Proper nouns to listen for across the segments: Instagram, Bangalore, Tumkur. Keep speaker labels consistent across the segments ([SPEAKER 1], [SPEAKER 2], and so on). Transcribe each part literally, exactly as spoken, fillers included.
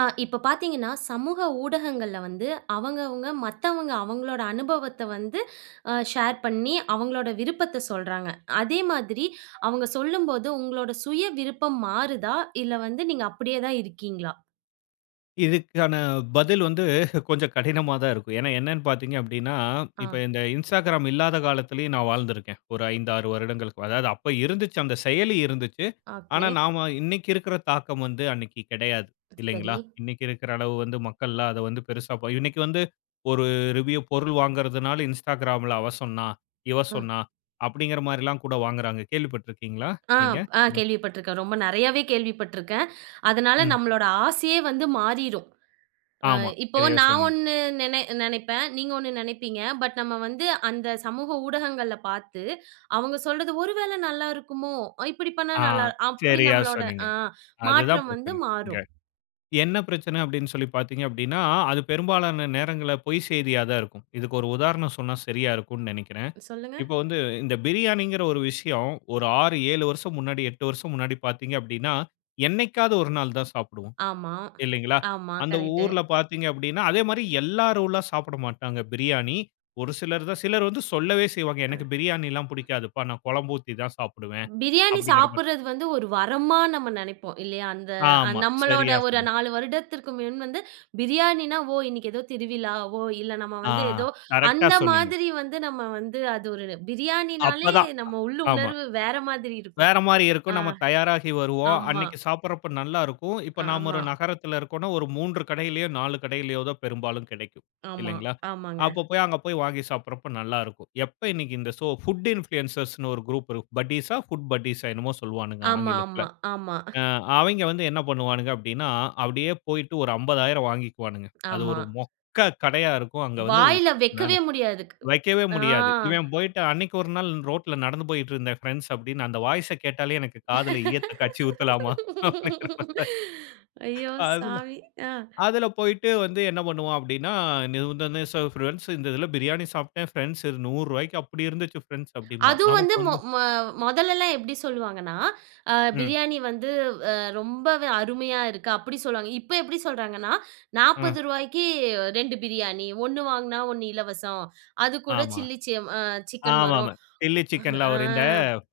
[SPEAKER 1] ஆ, இப்ப பார்த்தீங்கன்னா, சமூக ஊடகங்கள்ல வந்து அவங்கவங்க மத்தவங்க அவங்களோட அனுபவத்த வந்து அ ஷேர் பண்ணி, அவங்களோட விருப்பத்த சொல்றாங்க. அதே மாதிரி அவங்க சொல்லும்போது உங்களோட சுய விருப்பம் மாறுதா? இல்ல வந்து நீங்க அப்படியே தான் இருக்கீங்களா?
[SPEAKER 2] இதுக்கான பதில் வந்து கொஞ்சம் கடினமா தான் இருக்கும். ஏன்னா என்னன்னு பார்த்தீங்க அப்டின்னா,
[SPEAKER 1] ஆ.
[SPEAKER 2] இப்ப இந்த Instagram இல்லாத காலத்திலேயும் நான் வாழ்ந்திருக்கேன். ஒரு ஐந்து, ஆறு வருடங்களுக்கு. அதாவது அப்ப இருந்துச்சு. அந்த செயலி இருந்துச்சு. ஆனா
[SPEAKER 1] ஓகே.
[SPEAKER 2] நாம இன்னைக்கு இருக்கிற தாக்கம் வந்து அன்னைக்கு கிடையாது.
[SPEAKER 1] சரி.
[SPEAKER 2] இல்லைங்களா? இன்னைக்கு இருக்கிற அளவு வந்து மக்கள்லாம் அத வந்து பெருசா ப இன்னைக்கு வந்து ஒரு ரிவ்யூ பொருள் வாங்குறதுனால Instagramல அவ சொன்னா, இவ
[SPEAKER 1] அ.
[SPEAKER 2] சொன்னா அப்டிங்கிற மாரிலாம் கூட வாங்குறாங்க. கேள்விப்பட்டுருக்கீங்களா
[SPEAKER 1] ஆ,
[SPEAKER 2] நீங்க?
[SPEAKER 1] ஆ கேள்விப்பட்டுருக்கேன். ரொம்ப நெறையாவே கேள்விப்பட்டுருக்கேன். அதனால
[SPEAKER 2] ம்.
[SPEAKER 1] நம்மளோட ஆசையே வந்து மாறிரும். அ
[SPEAKER 2] ஆமா.
[SPEAKER 1] இப்போ
[SPEAKER 2] சரியா
[SPEAKER 1] நான்
[SPEAKER 2] சொன்னீங்க.
[SPEAKER 1] ஒண்ணு நினை நினைப்பேன். நீங்க ஒண்ணு நினைப்பீங்க. பட் நம்ம வந்து அந்த சமூக ஊடகங்கள்ல பார்த்து, அவங்க சொல்றது ஒரு வேளை நல்லா இருக்குமோ! அ, இப்படி பண்ணா
[SPEAKER 2] ஆ,
[SPEAKER 1] நல்லா அப்படி
[SPEAKER 2] சரியா
[SPEAKER 1] நம்மளோட
[SPEAKER 2] சொன்னீங்க.
[SPEAKER 1] அ
[SPEAKER 2] அதுதான்
[SPEAKER 1] மாற்றம் வந்து
[SPEAKER 2] பிரச்சனை இங்க.
[SPEAKER 1] மாறும்.
[SPEAKER 2] என்ன பிரச்சனை அப்படின்னு சொல்லி பார்த்தீங்க அப்படின்னா, அது பெரும்பாலான நேரங்கள்ல பொய் செய்தியா தான் இருக்கும். இதுக்கு ஒரு உதாரணம் சொன்னா சரியா இருக்கும்னு நினைக்கிறேன்.
[SPEAKER 1] சொல்லுங்க.
[SPEAKER 2] இப்போ வந்து இந்த பிரியாணிங்கிற ஒரு விஷயம் ஒரு ஆறு, ஏழு வருஷம் முன்னாடி, எட்டு வருஷம் முன்னாடி பார்த்தீங்க அப்படின்னா, என்னைக்காவது ஒரு நாள் தான் சாப்பிடுவோம்
[SPEAKER 1] ஆமா,
[SPEAKER 2] இல்லைங்களா?
[SPEAKER 1] ஆமா.
[SPEAKER 2] அந்த
[SPEAKER 1] கரெக்ட்.
[SPEAKER 2] ஊர்ல பார்த்தீங்க அப்படின்னா, அதே மாரி எல்லாரும்லாம் சாப்பிட மாட்டாங்க பிரியாணி. ஒரு சிலர் தான் சிலர் வந்து சொல்லவே செய்வாங்க, "எனக்கு பிரியாணிலாம் பிடிக்காதுப்பா. நான் குழம்பு ஊத்தி தான் சாப்பிடுவேன்."
[SPEAKER 1] பிரியாணி
[SPEAKER 2] அப்படிங்கிற மாரி.
[SPEAKER 1] சாப்பிடுறது வந்து ஒரு வரமா நம்ம நெனைப்போம் இல்லையா? அந்த அ
[SPEAKER 2] ஆமா,
[SPEAKER 1] நம்மளோட
[SPEAKER 2] சரியா
[SPEAKER 1] ஒரு
[SPEAKER 2] சொன்னீங்க.
[SPEAKER 1] நாலு வருடத்திற்கு முன் வந்து பிரியாணின்னா, ஓ! இன்னைக்கு ஏதோ திருவிழாவோ, இல்ல நம்ம
[SPEAKER 2] ஆ,
[SPEAKER 1] வந்து ஏதோ
[SPEAKER 2] கரெக்ட்டா
[SPEAKER 1] அந்த
[SPEAKER 2] சொன்னீங்க.
[SPEAKER 1] மாதிரி வந்து நம்ம வந்து அது ஒரு பிரியாணினாலே
[SPEAKER 2] அப்பதான்.
[SPEAKER 1] நம்ம உள்ள
[SPEAKER 2] ஆமா.
[SPEAKER 1] உணர்வு வேற மாதிரி இருக்கும்.
[SPEAKER 2] வேற மாரி இருக்கும்.
[SPEAKER 1] ஆ,
[SPEAKER 2] நம்ம தயாராகி வருவோம்.
[SPEAKER 1] ஆமா,
[SPEAKER 2] அன்னைக்கு சாப்பிடுறப்ப நல்லா இருக்கும். இப்ப நாம ஒரு
[SPEAKER 1] ஆமா,
[SPEAKER 2] நகரத்துல இருக்கோம்னா, ஒரு மூன்று கடையிலயோ, நான்கு கடையிலயோ தான் பெரும்பாலும் கிடைக்கும்.
[SPEAKER 1] ஆமா,
[SPEAKER 2] இல்லைங்களா?
[SPEAKER 1] ஆமாங்க.
[SPEAKER 2] அப்ப போய் அங்க போய் வாங்கி சாப்பிடுறப்ப நல்லா இருக்கும். எப்ப இன்னைக்கு இந்த சோ ஃபுட் இன்ஃப்ளூயன்சர்ஸ்ன்னு ஒரு குரூப் இருக்கும். பட்டீஸா, ஃபுட் பட்டீஸா என்னமோ சொல்லுவானுங்க
[SPEAKER 1] ஆமா,
[SPEAKER 2] ஆங்கிலத்துல.
[SPEAKER 1] ஆமா, ஆமா,
[SPEAKER 2] அ, அவைங்க வந்து என்ன பண்ணுவானுங்க அப்டின்னா, அப்படியே போயிட்டு ஒரு ஐம்பதாயிரம் வாங்கிக்குவானுங்க. அது
[SPEAKER 1] ஆமா.
[SPEAKER 2] ஒரு மொக்க கடையா இருக்கும். அங்க வந்து
[SPEAKER 1] வாயில
[SPEAKER 2] நல்
[SPEAKER 1] வைக்கவே முடியாது.
[SPEAKER 2] வைக்கவே
[SPEAKER 1] ஆ.
[SPEAKER 2] முடியாது. இவன் போயிட்டு அன்னைக்கு ஒரு நாள் ரோட்ல நடந்து போயிட்டு இருந்தேன் ஃபிரெண்ட்ஸ் அப்படின்னு அந்த வாய்ஸ கேட்டாலே எனக்கு காதுல ஈயத்த காய்ச்சி ஊத்தலாமா? அப்படிங்கிற மாரி
[SPEAKER 1] ஐயோ!
[SPEAKER 2] அதுல
[SPEAKER 1] சாமி. ஆ.
[SPEAKER 2] அதுல போயிட்டு வந்து என்ன பண்ணுவான் அப்படின்னா, "நீ வந்து சோ ஃபிரெண்ட்ஸ் இந்த இதுல பிரியாணி சாப்பிட்டேன். ஃபிரெண்ட்ஸ் இது ரூ. நூறு அப்படி இருந்துச்சு ஃபிரெண்ட்ஸ்" அப்படிம்பான்.
[SPEAKER 1] அதுவும்
[SPEAKER 2] நமக்கு
[SPEAKER 1] வந்து மொ
[SPEAKER 2] வந்து
[SPEAKER 1] ம மொதல்லலாம் எப்படி சொல்லுவாங்கன்னா, அ
[SPEAKER 2] ம்,
[SPEAKER 1] பிரியாணி வந்து அ ரொம்பவே அருமையா இருக்கு அப்படி சொல்லுவாங்க. இப்ப எப்படி சொல்றாங்கன்னா, ரூ.
[SPEAKER 2] ம்.
[SPEAKER 1] 40க்கு ரெண்டு பிரியாணி. ஒண்ணு வாங்குனா ஒண்ணு இலவசம். அது கூட
[SPEAKER 2] ஆமா,
[SPEAKER 1] சில்லி சி அ சிக்கன் வரும்.
[SPEAKER 2] ஆமாமா. சில்லி சிக்கன்ல
[SPEAKER 1] ஆ
[SPEAKER 2] அவர் இந்த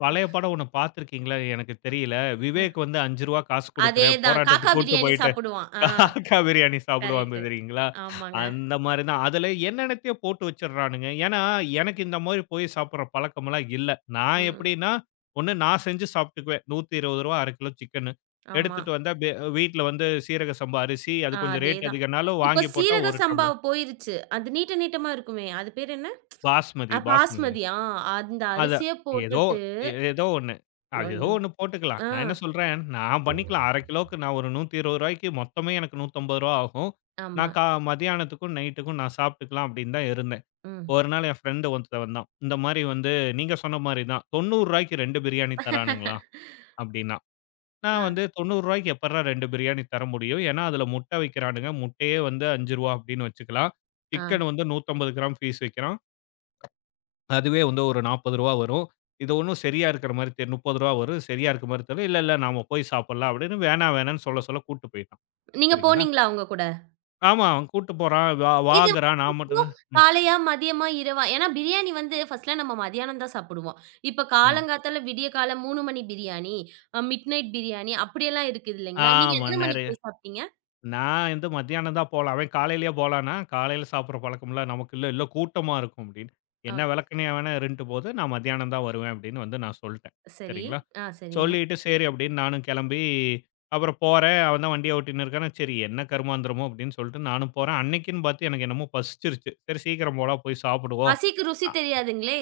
[SPEAKER 2] பழைய படம் ஒண்ணு பார்த்திருக்கீங்களா? எனக்கு தெரியல. விவேக் வந்து ரூ. ஐந்து காசு குடுக்குறேன்
[SPEAKER 1] அதேதான். காக்கா
[SPEAKER 2] போராட்டத்துக்கு கூட்டு
[SPEAKER 1] பிரியாணி
[SPEAKER 2] போயிட்டு
[SPEAKER 1] சாப்பிடுவான். ஆ
[SPEAKER 2] காக்கா பிரியாணி சாப்பிடுவாங்க
[SPEAKER 1] கரெக்ட்டு.
[SPEAKER 2] தெரியுங்களா?
[SPEAKER 1] ஆமாங்க.
[SPEAKER 2] அந்த மாரி தான். அதுல என்னென்னத்தையோ போட்டு வச்சுடுறானுங்க. ஏன்னா, எனக்கு இந்த மாரி போய் சாப்பிடுற பழக்கமெல்லாம் இல்ல. நான்
[SPEAKER 1] ம்.
[SPEAKER 2] எப்படின்னா, ஒண்ணு நான் செஞ்சு சாப்பிட்டுக்குவேன். ரூ. நூற்று இருபது ஒரு கிலோ சிக்கனு.
[SPEAKER 1] ஆமா.
[SPEAKER 2] எடுத்துட்டு வந்தா பெ வீட்ல வந்து சீரக சம்பா அரிசி, அது
[SPEAKER 1] ஆ
[SPEAKER 2] கொஞ்சம் ரேட்
[SPEAKER 1] அதேதான்.
[SPEAKER 2] அதிகம்னாலும்
[SPEAKER 1] இப்போ
[SPEAKER 2] வாங்கி போட்டா
[SPEAKER 1] சீரக
[SPEAKER 2] ஒரு
[SPEAKER 1] சம்பா
[SPEAKER 2] டம்ளர்
[SPEAKER 1] போயிருச்சு. அது நீட்ட நீட்டமா இருக்குமே. அது பேர் என்ன?
[SPEAKER 2] பாஸ்மதி,
[SPEAKER 1] அ
[SPEAKER 2] பாஸ்மதி.
[SPEAKER 1] பாஸ்மதி. ஆ அந்த
[SPEAKER 2] அதான்.
[SPEAKER 1] அரிசிய
[SPEAKER 2] ஏதோ
[SPEAKER 1] போட்டுட்டு
[SPEAKER 2] ஏதோ ஒண்ணு. அது ஏதோ
[SPEAKER 1] ஐயோ!
[SPEAKER 2] ஒண்ணு போட்டுக்கலாம்.
[SPEAKER 1] ஆ.
[SPEAKER 2] நான் என்ன சொல்றேன், நான் பண்ணிக்கலாம். அரை கிலோவுக்கு நான் ஒரு ரூ. 120க்கு மொத்தமே எனக்கு ரூ. நூற்றி ஐம்பது ஆகும்.
[SPEAKER 1] ஆமா.
[SPEAKER 2] நான் கா மதியானத்துக்கும், நைட்டுக்கும் நான் சாப்பிட்டுக்கலாம் அப்படின்னு தான் இருந்தேன்.
[SPEAKER 1] ம்.
[SPEAKER 2] ஒரு நாள் என் ஃப்ரெண்ட் ஒருத்தன் வந்தான். இந்த மாரி வந்து நீங்க சொன்ன மாரி தான். ரூ. 90க்கு இரண்டு பிரியாணி தரானுங்களாம் அப்படின்னான்.
[SPEAKER 1] ஆ,
[SPEAKER 2] நான் வந்து ரூ. 90க்கு எப்புட்றா இரண்டு பிரியாணி தர முடியும்? ஏன்னா அதுல முட்டை விக்கிறானுங்க. முட்டையே வந்து ரூ. ஐந்து அப்படின்னு வச்சுக்கலாம்.
[SPEAKER 1] ஆ.
[SPEAKER 2] சிக்கன் வந்து நூற்றி ஐம்பது கிராம் பீஸ் விக்கிறான். அதுவே வந்து ஒரு ரூ. நாற்பது வரும். இது ஒண்ணும் சரியா இருக்கிற மாரி தெ ரூ. முப்பது வரும். சரியா இருக்க மாரி தெரியல. இல்ல, இல்ல நாம போய் சாப்பிடலாம் அப்படின்னு வேணாம், வேணாம்ன்னு சொல்ல, சொல்ல கூட்டு போயிட்டான்.
[SPEAKER 1] நீங்க
[SPEAKER 2] சரிங்களா?
[SPEAKER 1] போனீங்களா அவங்க கூட?
[SPEAKER 2] ஆமா. அவன் கூட்டு போறான். வா
[SPEAKER 1] இது வந்து
[SPEAKER 2] வாங்குறான். நான் மட்டும்
[SPEAKER 1] இப்போ
[SPEAKER 2] தான் ம்,
[SPEAKER 1] காலையா, மதியமா, இரவா? ஏன்னா பிரியாணி வந்து ஃபர்ஸ்ட்லாம் நம்ம மதியானம் தான் சாப்பிடுவோம். இப்ப
[SPEAKER 2] ம்.
[SPEAKER 1] காலங்காத்தால விடியகாலை மூணு மணி பிரியாணி, அ மிட் நைட் பிரியாணி அப்படியெல்லாம் இருக்குது இல்லைங்களா? நீங்க
[SPEAKER 2] ஆமா.
[SPEAKER 1] எத்தன மணிக்கு
[SPEAKER 2] நெறைய
[SPEAKER 1] போய் சாப்பிட்டீங்க?
[SPEAKER 2] நான் வந்து மத்தியானம் தான் போலாம். அவன் காலையிலேயே போலான்னா, காலையில சாப்பிடுற பழக்கம்லாம் நமக்கு இல்ல. இல்ல கூட்டமா இருக்கும் அப்படின்னு.
[SPEAKER 1] ஆ
[SPEAKER 2] என்ன விளக்கணையா வேணா இருந்துட்டு போது. நான் மத்தியானம் தான் வருவேன் அப்படின்னு வந்து நான் சொல்ட்டேன்.
[SPEAKER 1] சரி.
[SPEAKER 2] சரிங்களா?
[SPEAKER 1] ஆ சரிங்க.
[SPEAKER 2] சொல்லிட்டு சரி அப்படின்னு நானும் கிளம்பி, அப்புறம் போறேன். அவன் தான் வண்டிய ஓட்டின்னு இருக்கான். சரி என்ன கருமாந்திரமோ அப்படின்னு சொல்லிட்டு நானும் போறேன். அன்னைக்குன்னு பார்த்து எனக்கு என்னமோ பசிச்சிருச்சு. சரி சீக்கிரம் போடா போய் சாப்பிடுவோம்.
[SPEAKER 1] பசிக்கு ருசி
[SPEAKER 2] அ.
[SPEAKER 1] தெரியாதுங்களே!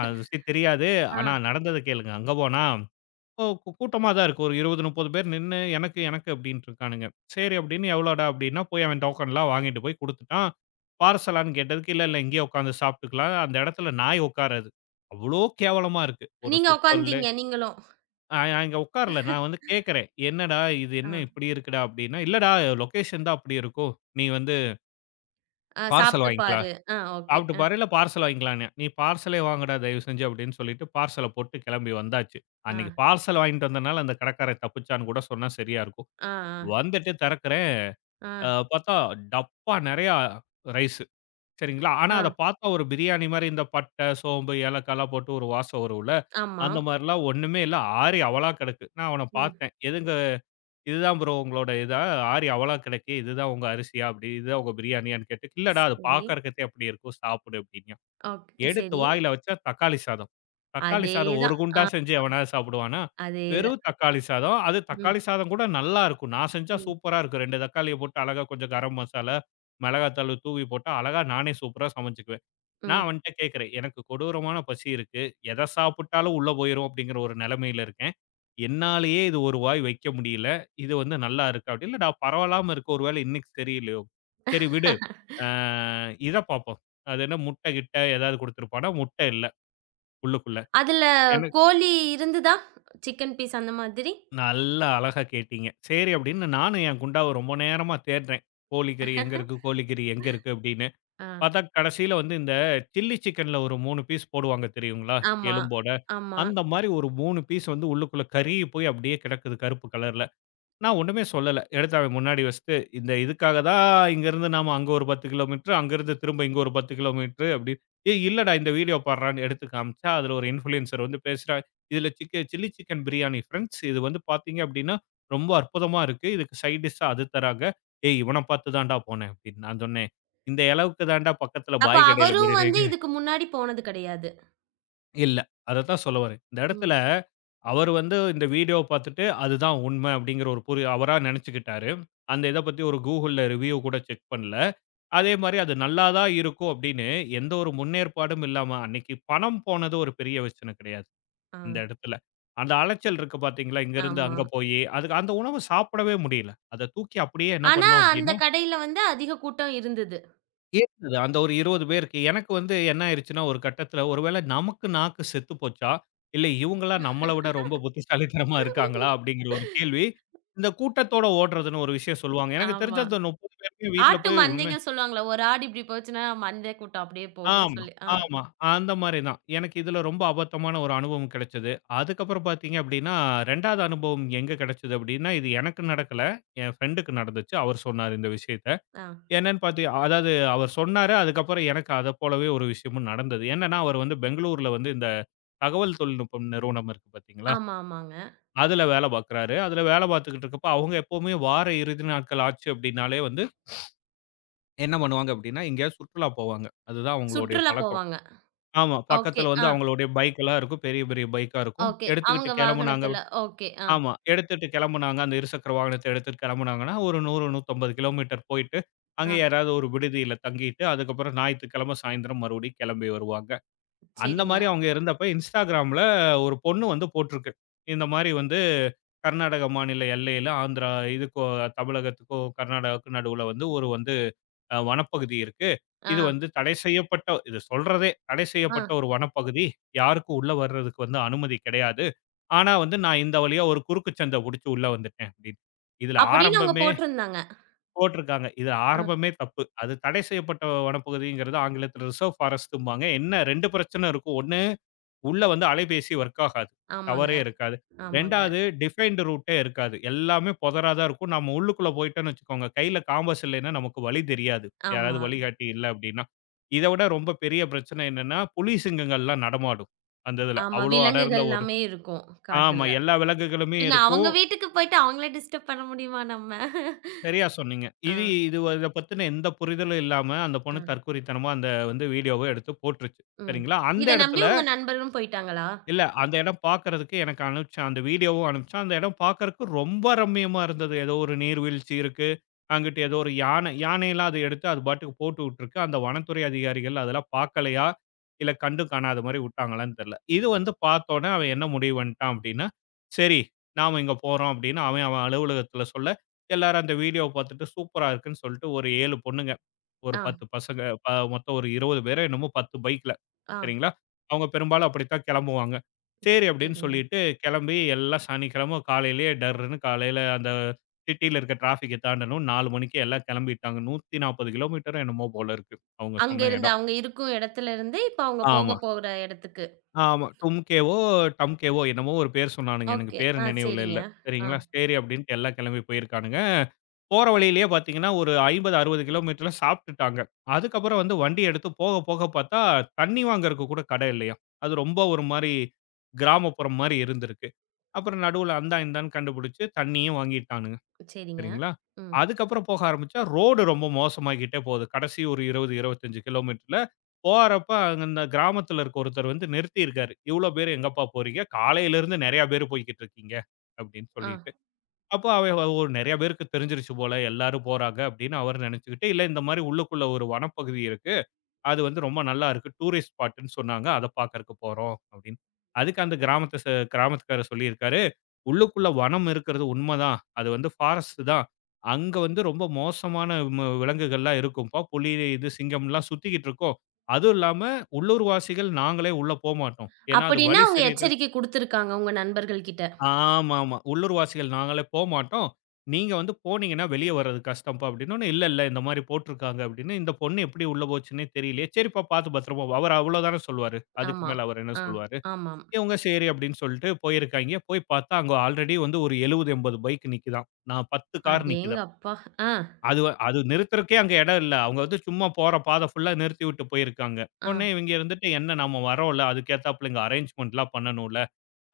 [SPEAKER 2] அது ருசி தெரியாது.
[SPEAKER 1] ஆ
[SPEAKER 2] ஆனா நடந்தத கேளுங்க. அங்க போனா ஓ கூட்டமா தான் இருக்கு. ஒரு இருபது, முப்பது பேர் நின்னு எனக்கு எனக்கு அப்படின்ட்டு இருக்கானுங்க. சரி அப்படின்னு எவ்வளோடா அப்படின்னா போய் அவன் டோக்கன்லாம் வாங்கிட்டு போய் குடுத்துட்டான். பார்சலான்னு கேட்டதுக்கு இல்ல இல்ல இங்கேயே உட்காந்து சாப்பிட்டுக்கலாம். அந்த இடத்துல நாய் உட்காராது. அவ்வளோ கேவலமா இருக்கு. ஒரு
[SPEAKER 1] நீங்க
[SPEAKER 2] சுத்தல்
[SPEAKER 1] உட்கார்ந்தீங்க நீங்களும்.
[SPEAKER 2] ஆ நான் இங்க உட்காரல. நான் வந்து கேட்கிறேன். "என்னடா இது
[SPEAKER 1] ஆ,
[SPEAKER 2] என்ன இப்படி இருக்குடா?" அப்படின்னா, "இல்லடா லொகேஷன் தான் அப்படி இருக்கும். நீ வந்து
[SPEAKER 1] ஆ
[SPEAKER 2] பார்சல்
[SPEAKER 1] சாப்பிட்டு
[SPEAKER 2] வாங்கிக்கலாம்.
[SPEAKER 1] பாரு. ஆ ஓகே.
[SPEAKER 2] சாப்பிட்டு
[SPEAKER 1] அ,
[SPEAKER 2] பாரு, இல்ல பார்சல் வாங்கிக்கலாம்ன்னேன்." "நீ பார்சலே வாங்குடா தயவு செஞ்சு" அப்படின்னு சொல்லிட்டு பார்சல போட்டு கிளம்பி வந்தாச்சு.
[SPEAKER 1] ஆ,
[SPEAKER 2] அன்னைக்கு பார்சல் வாங்கிட்டு வந்தனால அந்த கடைக்காரன் தப்பிச்சான்னு கூட சொன்னா சரியா இருக்கும்.
[SPEAKER 1] ஆ,
[SPEAKER 2] வந்துட்டு திறக்கிறேன்,
[SPEAKER 1] ஆ, ஆ,
[SPEAKER 2] அ பார்த்தா டப்பா நெறையா ரைஸ் சரிங்களா? ஆனா
[SPEAKER 1] ஆ.
[SPEAKER 2] அத பார்த்தா ஒரு பிரியாணி மாரி இந்த பட்டை, சோம்பு, ஏலக்காய்லாம் போட்டு ஒரு வாசம் வரும்ல,
[SPEAKER 1] ஆமா.
[SPEAKER 2] அந்த மாரிலாம் ஒண்ணுமே இல்ல. ஆறி அவலா கிடக்கு. நான் அவன
[SPEAKER 1] ம்.
[SPEAKER 2] பார்த்தேன். "எதுங்க இதுதான் ப்ரோ உங்களோட இதா? ஆரி அவலா கிடக்கு. இதுதான் உங்க அரிசியா? அப்படி இதுதான் உங்க பிரியாணியான்னு கேட்டு, இல்லடா அது
[SPEAKER 1] சரி.
[SPEAKER 2] பார்க்கறதுக்கே அப்படி இருக்கும். சாப்பிடு அப்படின்யான்.
[SPEAKER 1] ஓகே.
[SPEAKER 2] எடுத்து
[SPEAKER 1] சரி.
[SPEAKER 2] வாயில வச்சா தக்காளி சாதம். தக்காளி சாதம் ஒரு
[SPEAKER 1] அதேதான். ஆ
[SPEAKER 2] குண்டா செஞ்சு எவனாவது சாப்பிடுவானா? வெறும்
[SPEAKER 1] அதேதான்.
[SPEAKER 2] தக்காளி சாதம். அது
[SPEAKER 1] ம்,
[SPEAKER 2] தக்காளி சாதம் கூட நல்லா இருக்கும். நான் செஞ்சா
[SPEAKER 1] ம்,
[SPEAKER 2] சூப்பரா இருக்கும். இரண்டு தக்காளிய போட்டு அழகா கொஞ்சம் கரம் மசாலா, மிளகாய்த்தூள் தூவி போட்டா அழகா நானே சூப்பரா சமைச்சுக்குவேன். நான்
[SPEAKER 1] ம்.
[SPEAKER 2] அவன்ட்ட கேட்கிறேன். எனக்கு கொடூரமான பசி இருக்கு. எத சாப்பிட்டாலும் உள்ள போயிரும் அப்படிங்கிற ஒரு நிலைமையில இருக்கேன். என்னாலேயே இது ஒரு வாய் வைக்க முடியல. இது வந்து நல்லா இருக்கு அப்படின்னு. நான் பரவலாம இருக்கு. ஒரு வேளை இன்னைக்கு சரியில்லையோ! சரி விடு. ஆ இத பார்ப்போம். அது என்ன முட்டை கிட்ட ஏதாவது குடுத்துருப்பானா, முட்டை இல்ல உள்ளுக்குள்ள.
[SPEAKER 1] அதுல
[SPEAKER 2] எனக்கு
[SPEAKER 1] கோழி இருந்ததா? சிக்கன் பீஸ் அந்த மாதிரி?
[SPEAKER 2] நல்லா அழகா கேட்டீங்க. சரி அப்படின்னு நானும் என் குண்டாவ ரொம்ப நேரமா தேடுறேன். கோழிக்கறி எங்க இருக்கு? கோழிக்கறி எங்க இருக்கு? அப்படின்னு.
[SPEAKER 1] ஆ.
[SPEAKER 2] பார்த்தா கடைசியில வந்து இந்த சில்லி சிக்கன்ல ஒரு மூன்று பீஸ் போடுவாங்க தெரியுங்களா?
[SPEAKER 1] ஆமா,
[SPEAKER 2] எலும்போட.
[SPEAKER 1] ஆமா.
[SPEAKER 2] அந்த மாரி ஒரு மூன்று பீஸ் வந்து உள்ளுக்குள்ள கருகி போய் அப்படியே கிடக்குது கருப்பு கலர்ல. நான் ஒண்ணுமே சொல்லல. எடுத்து அவன் முன்னாடி வச்சுட்டு, இந்த இதுக்காக தான் இங்கருந்து நாம அங்க ஒரு பத்து கிலோமீட்டர், அங்கருந்து திரும்ப இங்க ஒரு பத்து கிலோமீட்டர் அப்படி. ஏய் இல்லடா இந்த வீடியோ பார்றான்னு எடுத்து காமிச்சா, அதுல ஒரு இன்ஃப்ளூயன்சர் வந்து பேசுறான். இதுல சிக்க சில்லி சிக்கன் பிரியாணி ஃபிரெண்ட்ஸ். இது வந்து பார்த்தீங்க அப்படின்னா, ரொம்ப அற்புதமா இருக்கு. இதுக்கு சைட் டிஷ்ஷா அது தராங்க. ஏய் இவன பார்த்து தான்டா போனேன் அப்படின்னு நான் சொன்னேன். இந்த அளவுக்கு தான்டா பக்கத்துல
[SPEAKER 1] அப்ப
[SPEAKER 2] பாய் கடையில
[SPEAKER 1] அவரும் வந்து
[SPEAKER 2] பிரியாணி
[SPEAKER 1] இதுக்கு முன்னாடி போனது கிடையாது.
[SPEAKER 2] இல்ல. அதத்தான் சொல்ல வரேன். இந்த
[SPEAKER 1] ம்.
[SPEAKER 2] இடத்துல அவர் வந்து இந்த வீடியோ பார்த்துட்டு, அதுதான் உண்மை அப்படிங்கிற ஒரு புரி அவரா நினைச்சுக்கிட்டாரு. அந்த இத பத்தி ஒரு Googleல ரிவ்யூ கூட செக் பண்ணல. அதே மாரி அது நல்லா தான் இருக்கும் அப்படின்னு எந்த ஒரு முன்னேற்பாடும் இல்லாம அன்னைக்கு பணம் போனது ஒரு பெரிய பிரச்சனை கிடையாது,
[SPEAKER 1] ஆ.
[SPEAKER 2] அந்த இடத்துல. அந்த அலைச்சல் இருக்கு பார்த்தீங்களா? இங்கருந்து அங்க
[SPEAKER 1] ஆமாம்.
[SPEAKER 2] போயி, அதுக்கு அந்த உணவு சாப்பிடவே முடியல. அத தூக்கி அப்படியே என்ன
[SPEAKER 1] ஆனா
[SPEAKER 2] பண்ணோம்
[SPEAKER 1] அந்த
[SPEAKER 2] அப்படின்னா
[SPEAKER 1] கடையில வந்து அதிக கூட்டம் இருந்தது.
[SPEAKER 2] இருந்தது. அந்த ஒரு இருபது பேருக்கு. எனக்கு வந்து என்ன ஆயிருச்சுன்னா, ஒரு கட்டத்தில ஒருவேள நமக்கு நாக்கு செத்து போச்சா? இல்ல இவங்களா நம்மள விட ரொம்ப புத்திசாலித்தனமா இருக்காங்களா? அப்படிங்கிற ஒரு கேள்வி. இந்த கூட்டத்தோட ஓடுறதுன்னு ஒரு விஷயம் சொல்லுவாங்க. எனக்கு தெரிஞ்சு
[SPEAKER 1] ஆமா.
[SPEAKER 2] அந்த முப்பது பேருமே வீட்ல
[SPEAKER 1] ஆட்டு
[SPEAKER 2] போய் உண்மை
[SPEAKER 1] மந்தைங்க சொல்லுவாங்கல்ல. ஒரு ஆடு இப்படி போச்சுன்னா மந்தை கூட்டம் அப்படியே போகும்
[SPEAKER 2] ஆமா,
[SPEAKER 1] சொல்லி. ஆ,
[SPEAKER 2] ஆமா. அந்த மாரி தான். எனக்கு இதுல ரொம்ப அபத்தமான ஒரு அனுபவம் கிடைச்சது. அதுக்கப்புறம் பார்த்தீங்க அப்படின்னா, 2வது அனுபவம் எங்க கிடைச்சது அப்படின்னா, இது எனக்கு நடக்கல. என் ஃப்ரெண்டுக்கு நடந்துச்சு. அவர் சொன்னாரு இந்த விஷயத்த.
[SPEAKER 1] ஆ.
[SPEAKER 2] என்னன்னு பாத்து அதாவது அவர் சொன்னாரு. அதுக்கப்புறம் எனக்கு அத போலவே ஒரு விஷயமும் நடந்தது. என்னன்னா, அவர் வந்து பெங்களூர்ல வந்து இந்த தகவல் தொழில்நுட்பம் நிறுவனம் இருக்கு பாத்தீங்களா?
[SPEAKER 1] ஆமா, ஆமாங்க.
[SPEAKER 2] அதுல வேல பாக்குறாரு. அதுல வேல பாத்துக்கிட்டு இருக்கப்ப, அவங்க எப்பவுமே வார இறுதி நாட்கள் ஆச்சு அப்படின்னாலே வந்து என்ன பண்ணுவாங்க அப்படின்னா, எங்கேயாவது சுற்றுலா போவாங்க. அதுதான் அவங்களுடைய
[SPEAKER 1] சுற்றுலா
[SPEAKER 2] பழக்கம்.
[SPEAKER 1] போவாங்க.
[SPEAKER 2] ஆமா.
[SPEAKER 1] ஓகே.
[SPEAKER 2] பக்கத்துல வந்து
[SPEAKER 1] ஆ,
[SPEAKER 2] அவங்களுடைய பைக் எல்லாம் இருக்கும். பெரிய பெரிய பைக்கா இருக்கும்.
[SPEAKER 1] ஓகே.
[SPEAKER 2] எடுத்துக்கிட்டு
[SPEAKER 1] அவங்க
[SPEAKER 2] கெளம்புனாங்க
[SPEAKER 1] வாகனத்துல. ஓகே. ஆ,
[SPEAKER 2] ஆமா. எடுத்துட்டு கெளம்புனாங்க. அந்த இருசக்கர வாகனத்த எடுத்துட்டு கெளம்புனாங்கன்னா, ஒரு நூறு, நூற்றி ஐம்பது கிலோமீட்டர் போயிட்டு, அங்க
[SPEAKER 1] ஆ.
[SPEAKER 2] யாராவது ஒரு விடுதியில தங்கிட்டு, அதுக்கப்புறம் ஞாயித்துக்கிழமை சாயந்தரம் மறுபடியும் கெளம்பி வருவாங்க. அந்த
[SPEAKER 1] சரிங்க.
[SPEAKER 2] மாரி அவங்க இருந்தப்ப Instagramல ஒரு பொண்ணு வந்து போட்டிருக்கு. இந்த மாரி வந்து கர்நாடக மாநில எல்லையில ஆந்திரா இதுக்கோ தமிழகத்துக்கோ, கர்நாடகாவுக்கும் நடுவுல வந்து ஒரு வந்து அ வனப்பகுதி இருக்கு. இது
[SPEAKER 1] ஆ,
[SPEAKER 2] வந்து தடை செய்யப்பட்ட இது சொல்றதே தடை
[SPEAKER 1] ஆ.
[SPEAKER 2] செய்யப்பட்ட ஒரு வனப்பகுதி. யாருக்கும் உள்ள வர்றதுக்கு வந்து அனுமதி கிடையாது. ஆனா வந்து, நான் இந்த வழியா ஒரு குறுக்கு சந்த புடிச்சு உள்ள வந்துட்டேன் அப்படின்னு. இதுல
[SPEAKER 1] அப்படின்னு அவங்க
[SPEAKER 2] ஆரம்பமே
[SPEAKER 1] போட்டிருந்தாங்க.
[SPEAKER 2] போட்டிருக்காங்க. இதுல
[SPEAKER 1] ம்.
[SPEAKER 2] ஆரம்பமே தப்பு. அது தடை செய்யப்பட்ட வனப்பகுதிங்கிறது ஆங்கிலத்தில ரிசர்வ் ஃபாரஸ்ட்ம்பாங்க. என்ன இரண்டு பிரச்சனை இருக்கும். ஒன்று உள்ள வந்து அலைபேசி வொர்க் ஆகாது.
[SPEAKER 1] ஆமாங்க,
[SPEAKER 2] டவரே இருக்காது.
[SPEAKER 1] ஆமாங்க.
[SPEAKER 2] 2வது டிஃபைன்ட் ரூட்டே இருக்காது. எல்லாமே புதரா தான் இருக்கும். நம்ம உள்ளுக்குள்ள போயிட்டோம்னு வச்சுக்கோங்க, கையில காம்பஸ் இல்லைன்னா நமக்கு வழி தெரியாது. யாராவது
[SPEAKER 1] ஆமா,
[SPEAKER 2] வழிகாட்டி இல்ல அப்படின்னா. இத விட ரொம்ப பெரிய பிரச்சனை என்னன்னா, புலி சிங்கங்கள்லாம் நடமாடும். அந்த இதுல.
[SPEAKER 1] ஆமா.
[SPEAKER 2] அவ்வளோ அடர்ந்த
[SPEAKER 1] விலங்குகள்
[SPEAKER 2] ஒரு
[SPEAKER 1] எல்லாமே இருக்கும்
[SPEAKER 2] ஆமா.
[SPEAKER 1] காட்டுல.
[SPEAKER 2] எல்லா விலங்குகளுமே
[SPEAKER 1] பின்ன
[SPEAKER 2] இருக்கும்.
[SPEAKER 1] அவங்க வீட்டுக்கு போயிட்டு அவங்கள டிஸ்டர்ப் பண்ண முடியுமா நம்ம?
[SPEAKER 2] சரியா சொன்னீங்க.
[SPEAKER 1] ஆ,
[SPEAKER 2] இது இது இத பத்தின எந்த புரிதலும் இல்லாம, அந்த
[SPEAKER 1] ஆ.
[SPEAKER 2] பொண்ணு தற்குறித்தனமா அந்த வந்து வீடியோவ எடுத்து போட்டுருச்சு.
[SPEAKER 1] ம்.
[SPEAKER 2] சரிங்களா? அந்த
[SPEAKER 1] இத நம்பி
[SPEAKER 2] இடத்துல
[SPEAKER 1] உங்க நண்பரும் போயிட்டாங்களா?
[SPEAKER 2] இல்ல. அந்த இடம் பார்க்கறதுக்கு எனக்கு அனுப்பிச்சான். அந்த வீடியோவும் அனுப்பிச்சான். அந்த இடம் பார்க்கறக்கு ரொம்ப ரம்மியமா இருந்தது. ஏதோ ஒரு நீர்வீழ்ச்சி இருக்கு. அங்கிட்டு ஏதோ ஒரு யானை யானையெல்லாம் அது எடுத்து அது பாட்டுக்கு போட்டு விட்டுருக்கு. அந்த வனத்துறை அதிகாரிகள் அதெல்லாம் பார்க்கலையா? இல்ல கண்டும் காணாத மாரி விட்டாங்களான்னு தெரியல. இது வந்து பார்த்தோனே அவன் என்ன முடிவு பண்ணிட்டான் அப்டின்னா, சரி நாம இங்க போறோம் அப்டின்னு அவன் அவன் அலுவலகத்துல சொல்ல, எல்லாரும் அந்த வீடியோவ பார்த்துட்டு சூப்பரா இருக்குன்னு சொல்லிட்டு ஒரு ஏழு பொண்ணுங்க ஒரு
[SPEAKER 1] ஆ,
[SPEAKER 2] பத்து பசங்க ப மொத்தம் ஒரு இருபது பேரோ என்னமோ பத்து பைக்ல.
[SPEAKER 1] ஆ.
[SPEAKER 2] சரிங்களா? அவங்க பெரும்பாலும் அப்படித்தான் கெளம்புவாங்க. சரி அப்படின்னு
[SPEAKER 1] சரிங்க.
[SPEAKER 2] சொல்லிட்டு கெளம்பி எல்லாம் சனிக்கிழமை காலையிலேயே டர்ருன்னு காலையில அந்த சிட்டியில இருக்க டிராஃபிக்க தாண்டணும். நான்கு மணிக்கு எல்லாம் கெளம்பிட்டாங்க. நூற்று நாற்பது கிலோமீட்டரோ என்னமோ போல இருக்கு. அவங்க
[SPEAKER 1] அங்க
[SPEAKER 2] சொன்ன
[SPEAKER 1] இருந்து
[SPEAKER 2] இடம்.
[SPEAKER 1] அவங்க இருக்கும் இடத்துல இருந்து இப்ப அவங்க
[SPEAKER 2] ஆமா.
[SPEAKER 1] போக போற இடத்துக்கு.
[SPEAKER 2] ஆமா. டும்கேவோ, டம்கேவோ என்னமோ ஒரு பேர் சொன்னானுங்க. எனக்கு
[SPEAKER 1] ஓகே.
[SPEAKER 2] பேரு
[SPEAKER 1] ஆ
[SPEAKER 2] நினைவுல இல்ல.
[SPEAKER 1] சரிங்க. ஆ
[SPEAKER 2] சரிங்களா, சரி அப்டின்ட்டு எல்லாம் கிளம்பி போயிருக்கானுங்க. போற வழியிலேயே பார்த்தீங்கன்னா, ஒரு ஐம்பது, அறுபது கிலோமீட்டர்ல சாப்ட்டுட்டாங்க. அதுக்கப்புறம் வந்து வண்டி எடுத்து போக போக பார்த்தா, தண்ணி வாங்குறக்கு கூட கடை இல்லையாம். அது ரொம்ப ஒரு மாரி கிராமப்புறம் மாரி இருந்திருக்கு. அப்புறம் நடுவுல அந்தா, இந்தான்னு கண்டுபிடிச்சு தண்ணியும் வாங்கிட்டானுங்க.
[SPEAKER 1] சரிங்க.
[SPEAKER 2] சரிங்களா?
[SPEAKER 1] ம்.
[SPEAKER 2] அதுக்கப்புறம் போக ஆரம்பிச்சா, ரோடு ரொம்ப மோசமாகிட்டே போகுது. கடைசி ஒரு இருபது, இருபத்தி ஐந்து கிலோமீட்டர்ல போறப்ப அந்த கிராமத்தில இருக்க ஒருத்தர் வந்து நிறுத்தியிருக்காரு. "இவ்ளோ பேர் எங்கப்பா போறீங்க? காலையிலருந்து நெறைய பேர் போய்க்கிட்டு இருக்கீங்க." அப்படின்னு
[SPEAKER 1] ஆ.
[SPEAKER 2] சொல்லிட்டு. அப்போ அவன் ஒரு நெறைய பேருக்கு தெரிஞ்சிருச்சு போல எல்லாரும் போறாங்க அப்படின்னு அவர் நெனைச்சுக்கிட்டு, இல்ல இந்த மாரி உள்ளுக்குள்ள ஒரு வனப்பகுதி இருக்கு. அது வந்து ரொம்ப நல்லா இருக்கு. டூரிஸ்ட் ஸ்பாட்டுன்னு சொன்னாங்க. அத பார்க்கறக்கு போறோம் அப்படின்னு. அதுக்கு அந்த கிராமத்த ச கிராமத்துக்காரர் சொல்லியிருக்காரு. உள்ளுக்குள்ள வனம் இருக்கிறது உண்மதான். அது வந்து ஃபாரஸ்ட் தான். அங்க வந்து ரொம்ப மோசமான ம விலங்குகள்லாம் இருக்கும்பா. புலி, இது சிங்கம்லாம் சுத்திக்கிட்டு இருக்கும். அதுவும் இல்லாம உள்ளூர்வாசிகள் நாங்களே உள்ள போமாட்டோம். ஏன்னா அது
[SPEAKER 1] அப்படின்னா
[SPEAKER 2] வழி
[SPEAKER 1] அவங்க
[SPEAKER 2] சரி
[SPEAKER 1] எச்சரிக்கை குடுத்திருக்காங்க உங்க நண்பர்கள் கிட்ட.
[SPEAKER 2] ஆமாமா. உள்ளூர்வாசிகள் நாங்களே போமாட்டோம். நீங்க வந்து போனீங்கன்னா, வெளிய வர்றது கஷ்டம்ப்பா அப்டின்னோனே, இல்ல, இல்ல இந்த மாரி போட்டுருக்காங்க அப்டின்னு. இந்த பொண்ணு எப்படி உள்ள போச்சுன்னே தெரியலையே. சரிப்பா பார்த்து பத்திரமா வா. அவரு அவ்ளோ தான சொல்லுவாரு. அதுக்கு
[SPEAKER 1] ஆமா.
[SPEAKER 2] மேல அவரு என்ன
[SPEAKER 1] ஆ.
[SPEAKER 2] சொல்லுவாரு?
[SPEAKER 1] ஆமாம்.
[SPEAKER 2] இவங்க சரி அப்டின்னு சொல்ட்டு போயிருக்காய்ங்க. போய் பார்த்தா, அங்க ஆல்ரெடி வந்து ஒரு எழுபது, எண்பது பைக் நிக்குதாம். நான் பத்து கார் நிக்குதாம்.
[SPEAKER 1] அடேங்கப்பா! ஆ,
[SPEAKER 2] அது வ- அது நிறுத்துறக்கே அங்க இடம் இல்ல. அவங்க வந்து சும்மா போற பாதை ஃபுல்லா நிறுத்திவிட்டு போயிருக்காங்க.
[SPEAKER 1] ஆ,
[SPEAKER 2] உடனே இவங்க இருந்துட்டு, என்ன நம்ம வரோம்ல, அதுக்கேத்தாப்புல இங்க அரேஞ்ச்மென்ட்லாம் பண்ணணும்ல.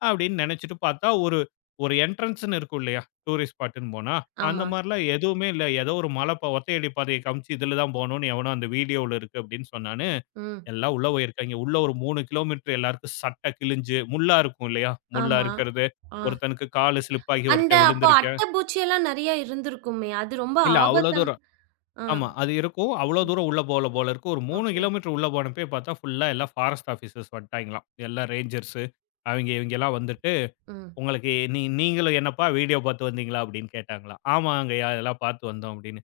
[SPEAKER 2] அப்படின்னு நினைச்சுட்டு பார்த்தா, ஒரு ஒரு என்ட்ரன்ஸ்ன்னு இருக்கும் இல்லையா? டூரிஸ்ட் ஸ்பாட்டுன்னு போனா, அந்த
[SPEAKER 1] ஆமா.
[SPEAKER 2] மாரிலாம் எதுவுமே இல்ல. ஏதோ ஒரு மலை ப ஒத்தையடி பாதைய காமிச்சு, "இதுல தான் போணும்னு" எவனோ அந்த வீடியோவுல இருக்கு அப்படின்னு சொன்னான்னு,
[SPEAKER 1] ம்.
[SPEAKER 2] எல்லாம் உள்ள போயிருக்காய்ங்க. உள்ள ஒரு மூன்று கிலோமீட்டர் எல்லாருக்கும் சட்டை கிழிஞ்சு, முள்ளா இருக்கும் இல்லையா? முள்ளா
[SPEAKER 1] ஆமா.
[SPEAKER 2] இருக்கிறது.
[SPEAKER 1] ஆ.
[SPEAKER 2] ஒருத்தனுக்கு காலு ஸ்லிப் ஆகி
[SPEAKER 1] அந்த
[SPEAKER 2] ஒருத்தன்
[SPEAKER 1] அப்போ
[SPEAKER 2] விழுந்திருக்கான்.
[SPEAKER 1] அட்டை, பூச்சி எல்லாம் நெறைய இருந்திருக்குமே! அது ரொம்ப
[SPEAKER 2] இல்ல, அவ்வளோ
[SPEAKER 1] ஆபத்தான
[SPEAKER 2] தூரம்.
[SPEAKER 1] ஆ.
[SPEAKER 2] ஆமா. அது இருக்கும். அவ்வளோ
[SPEAKER 1] ம்.
[SPEAKER 2] தூரம் உள்ள போகல போல இருக்கு. ஒரு மூன்று
[SPEAKER 1] ஓகே.
[SPEAKER 2] கிலோமீட்டர் உள்ள போனப்பயே பார்த்தா, ஃபுல்லா எல்லாம் ஃபாரஸ்ட் ஆஃபீசர்ஸ் வந்துட்டாய்ங்களாம். எல்லாம் ரேஞ்சர்ஸு, அவைங்க இவைங்கலாம் வந்துட்டு
[SPEAKER 1] ம்.
[SPEAKER 2] உங்களுக்கு "நீ நீங்களும் என்னப்பா வீடியோ பார்த்து வந்தீங்களா?" அப்படின்னு கேட்டாங்களாம். "ஆமாங்கய்யா, இதெல்லாம் பார்த்து வந்தோம்" அப்படின்னு.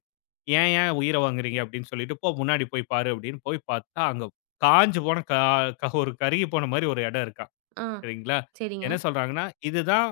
[SPEAKER 2] "ஏன் ஏன் உயிர வாங்குறீங்க?" அப்படின்னு சொல்லிட்டு, "போ முன்னாடி போய் பாரு" அப்படின்னு போய் பார்த்தா, அங்க காய்ஞ்சு போன கா க ஒரு கருகி போன மாரி ஒரு இடம் இருக்காம்.
[SPEAKER 1] ஆ.
[SPEAKER 2] சரிங்களா?
[SPEAKER 1] சரிங்க.
[SPEAKER 2] என்ன சொல்றாங்கன்னா, "இதுதான்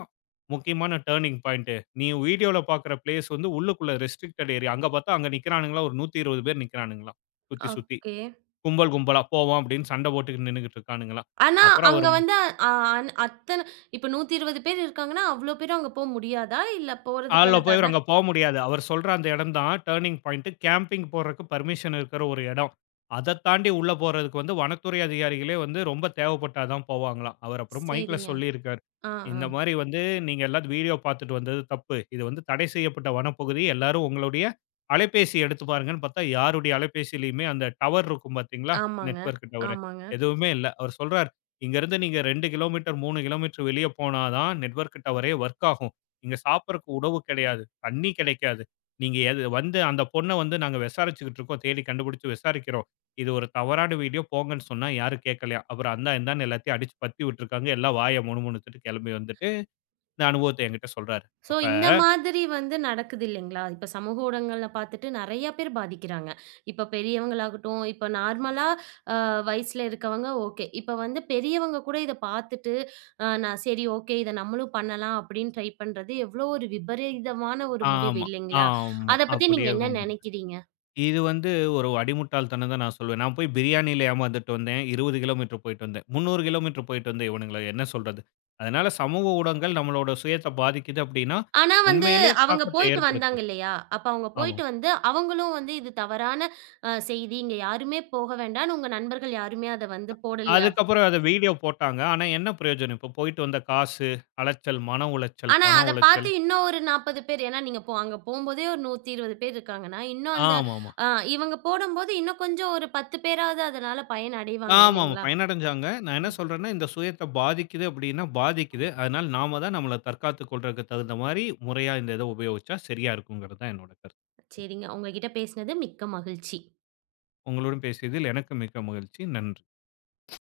[SPEAKER 2] முக்கியமான டர்னிங் பாயிண்ட்டு. நீ வீடியோல பார்க்குற பிளேஸ் வந்து உள்ளுக்குள்ள ரெஸ்ட்ரிக்டட் ஏரியா." அங்க பார்த்தா அங்க நிக்கிறானுங்களாம் ஒரு நூற்று இருபது பேர் நிக்கிறானுங்களாம். சுத்தி சுத்தி.
[SPEAKER 1] ஓகே.
[SPEAKER 2] கும்பல் கும்பலா. போவோம் அப்படின்னு சண்டை போட்டுக்கிட்டு நின்னுகிட்டு இருக்கானுங்களாம்.
[SPEAKER 1] ஆனா,
[SPEAKER 2] அப்புறம்
[SPEAKER 1] அங்க
[SPEAKER 2] அவரு
[SPEAKER 1] வந்து அ அன் அத்தன இப்ப நூத்தி இருபது பேர் இருக்காங்கன்னா, அவ்ளோ பேரும் அங்க போ முடியாதா? இல்ல
[SPEAKER 2] கால்ல
[SPEAKER 1] போறதுக்கான
[SPEAKER 2] போய்
[SPEAKER 1] தட
[SPEAKER 2] அங்க போ முடியாது. அவர் சொல்ற அந்த இடம் தான் டர்னிங் பாயிண்ட். கேம்பிங் போறதுக்கு பெர்மிஷன் இருக்கிற ஒரு இடம். அத தாண்டி உள்ள போறதுக்கு வந்து வனத்துறை அதிகாரிகளே வந்து ரொம்ப தேவைப்பட்டா தான் போவாங்களாம். அவர் அப்புறம் மைக்ல
[SPEAKER 1] சரிங்க.
[SPEAKER 2] சொல்லியிருக்காரு.
[SPEAKER 1] ஆ, ஆ.
[SPEAKER 2] இந்த மாரி வந்து நீங்க எல்லாரும் வீடியோ பார்த்துட்டு வந்தது தப்பு. இது வந்து தடை செய்யப்பட்ட வனப்பகுதி. எல்லாரும் உங்களுடைய அலைபேசி எடுத்து பாருங்கன்னு பார்த்தா, யாருடைய அலைபேசியிலயுமே அந்த டவர் இருக்கும் பார்த்தீங்களா?
[SPEAKER 1] ஆமாங்க,
[SPEAKER 2] நெட்வொர்க் டவரு.
[SPEAKER 1] ஆமாங்க.
[SPEAKER 2] எதுவுமே இல்ல. அவர் சொல்றாரு, இங்கருந்து நீங்க இரண்டு கிலோமீட்டர், மூன்று கிலோமீட்டர் வெளிய போனா தான் நெட்வொர்க் டவரே வொர்க் ஆகும். இங்க சாப்பிடறக்கு உணவு கிடையாது. தண்ணி கிடைக்காது. நீங்க எது வந்து அந்த பொண்ண வந்து நாங்க விசாரிச்சுக்கிட்டு இருக்கோம். தேடி கண்டுபிடிச்சு விசாரிக்கிறோம். இது ஒரு தவறான வீடியோ போங்கன்னு சொன்னா யாரும் கேட்கலையாம். அப்புறம் அந்தா, இந்தான்னு எல்லாத்தையும் அடிச்சு பத்தி விட்டுருக்காங்க. எல்லாம் வாய முணுமுணுத்துட்டு கிளம்பி வந்துட்டு, இந்த அனுபவத்த என்கிட்ட சொல்றாரு.
[SPEAKER 1] ஸோ,
[SPEAKER 2] அப்ப
[SPEAKER 1] இந்த மாதிரி வந்து நடக்குது இல்லைங்களா? இப்ப சமூக ஊடகங்கள்ல பார்த்துட்டு நெறைய பேர் பாதிக்கிறாங்க. இப்ப பெரியவங்களாகட்டும், இப்ப நார்மலா வயசுல இருக்கவங்க ஓகே. இப்ப வந்து பெரியவங்க கூட இத பார்த்துட்டு, அ நான் சரி ஓகே இத நம்மளும் பண்ணலாம் அப்படின்னு ட்ரை பண்றது எவ்ளோ ஒரு விபரீதமான ஒரு முடிவு
[SPEAKER 2] ஆமா,
[SPEAKER 1] இல்லைங்களா?
[SPEAKER 2] ஆமா.
[SPEAKER 1] அத பத்தி நீங்க
[SPEAKER 2] அப்படியே
[SPEAKER 1] என்ன நெனைக்கிறீங்க?
[SPEAKER 2] இது வந்து ஒரு அடிமுட்டாள்தனம் தான் நான் சொல்வேன். நான் போய் பிரியாணியில ஏமாந்துட்டு வந்தேன். இருபது கிலோமீட்டர் போயிட்டு வந்தேன். முந்நூறு கிலோமீட்டர் போயிட்டு வந்தேன் இவனுங்கள என்ன சொல்றது? அதனால சமூக ஊடகங்கள் நம்மளோட சுயத்த பாதிக்குது அப்படின்னா,
[SPEAKER 1] ஆனா வந்து
[SPEAKER 2] உண்மையிலே
[SPEAKER 1] அவங்க
[SPEAKER 2] தாக்கத்த
[SPEAKER 1] போயிட்டு வந்தாங்க
[SPEAKER 2] ஏற்படுத்துது.
[SPEAKER 1] இல்லையா? அப்ப அவங்க
[SPEAKER 2] ஆமா.
[SPEAKER 1] போயிட்டு வந்து அவங்களும் வந்து இது தவறான அ செய்தி, இங்க யாருமே போக வேண்டான்னு உங்க நண்பர்கள் யாருமே அத வந்து போடலையா?
[SPEAKER 2] அதுக்கப்புறம் அத வீடியோ போட்டாங்க. ஆனா என்ன பிரயோஜனம்? இப்போ போயிட்டு வந்த காசு, அலைச்சல், மன உளைச்சல்,
[SPEAKER 1] ஆனா,
[SPEAKER 2] பண
[SPEAKER 1] அத பார்த்து
[SPEAKER 2] உளைச்சல்.
[SPEAKER 1] இன்னும் ஒரு நாப்பது பேர் ஏன்னா நீங்க போ அங்க போம்போதே ஒரு நூத்தி இருபது பேர் இருக்காங்கன்னா, இன்னும் அந்த
[SPEAKER 2] ஆமாமா.
[SPEAKER 1] அ இவங்க போடும்போது இன்னும் கொஞ்சம் ஒரு பத்து பேராவது அதனால பயன் அடைவாங்க
[SPEAKER 2] ஆமாமா.
[SPEAKER 1] இல்லைங்களா?
[SPEAKER 2] பயனடைஞ்சாங்க. நான் என்ன
[SPEAKER 1] ம்.
[SPEAKER 2] சொல்றேன்னா, இந்த சுயத்த பாதிக்குது அப்படின்னா பாதிக்குது. அதனால நாம தான் நம்மள தற்காத்துக் கொள்றதுக்கு தகுந்த மாரி முறையா இந்த இத உபயோகிச்சா சரியா இருக்குங்கிறது தான் என்னோட கருத்து.
[SPEAKER 1] சரிங்க. உங்க கிட்ட பேசினது மிக்க மகிழ்ச்சி.
[SPEAKER 2] உங்களுடன் பேசியதில் எனக்கு மிக்க மகிழ்ச்சி. நன்றி.